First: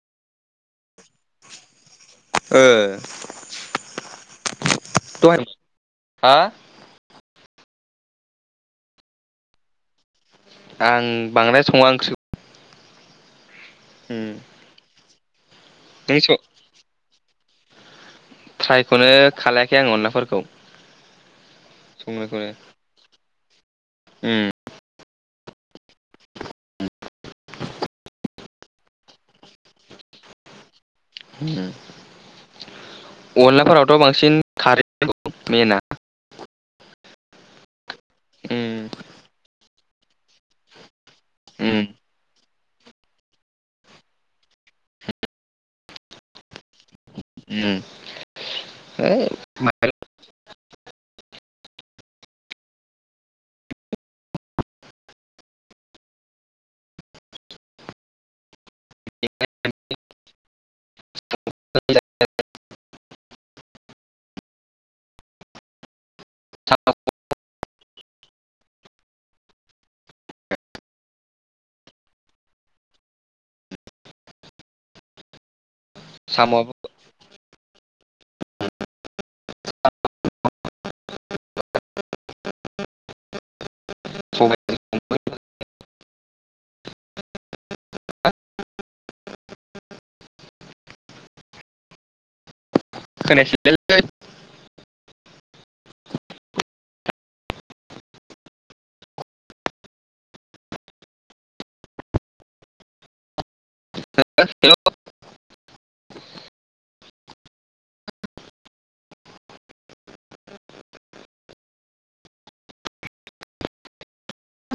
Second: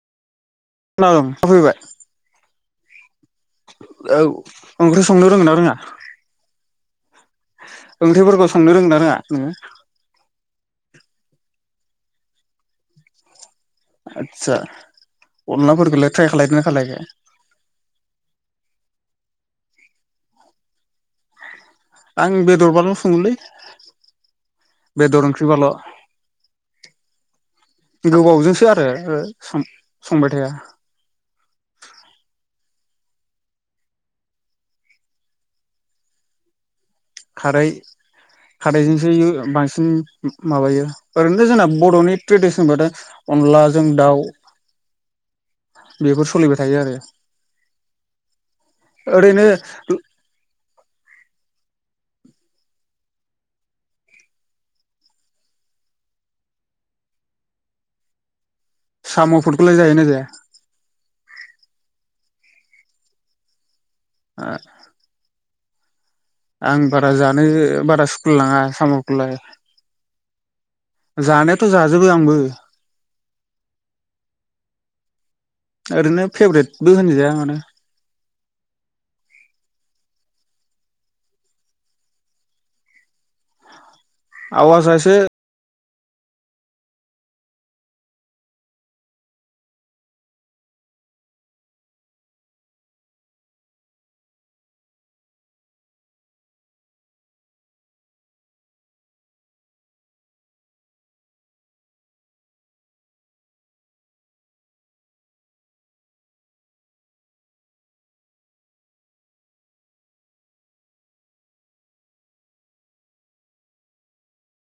[unintelligible] ओ औ ओंख्रि संनो रोंङो ना रोङा? हा ओंख्रिफोरखौ संनो रोंओना रोङा नोङो? आं बांद्राय सङा ओंख्रिखौ। आदसा अनलाफोरखोलाय नों ट्राय स खालायदोना खालायाखै? ट्रायखौनो खालायाखै आं अनलाफोरखौ। आं संनायखौनो बेदरबाल' सङोलै। उम बेदर ओंख्रि बाल' गोबावजोंसो आरो ओ सम संबाय थाया‌। उम अनलाफोरावथ बांसिन खारै मेना। खारै ओम खारैजोंसो ओ बांसिन उ माबायो ओरैनोथ जोंना ओम बरनि ट्रेडिसन बाथाय अनलाजों दाउ बेफोर सलिबाय थायो आरो ओम है ओरैनो माबा साम फोरखोलाय जायो ना जाया [unintelligible] आह आं बारा जानो बारा सुखुलाय लाङा सामखोलाय जानायावथ जाजोबो आंबो ओरैनो साम'आबो फेभरेटबो होनजाया माने सबाय आवाजा एसे [unintelligible] हेलौ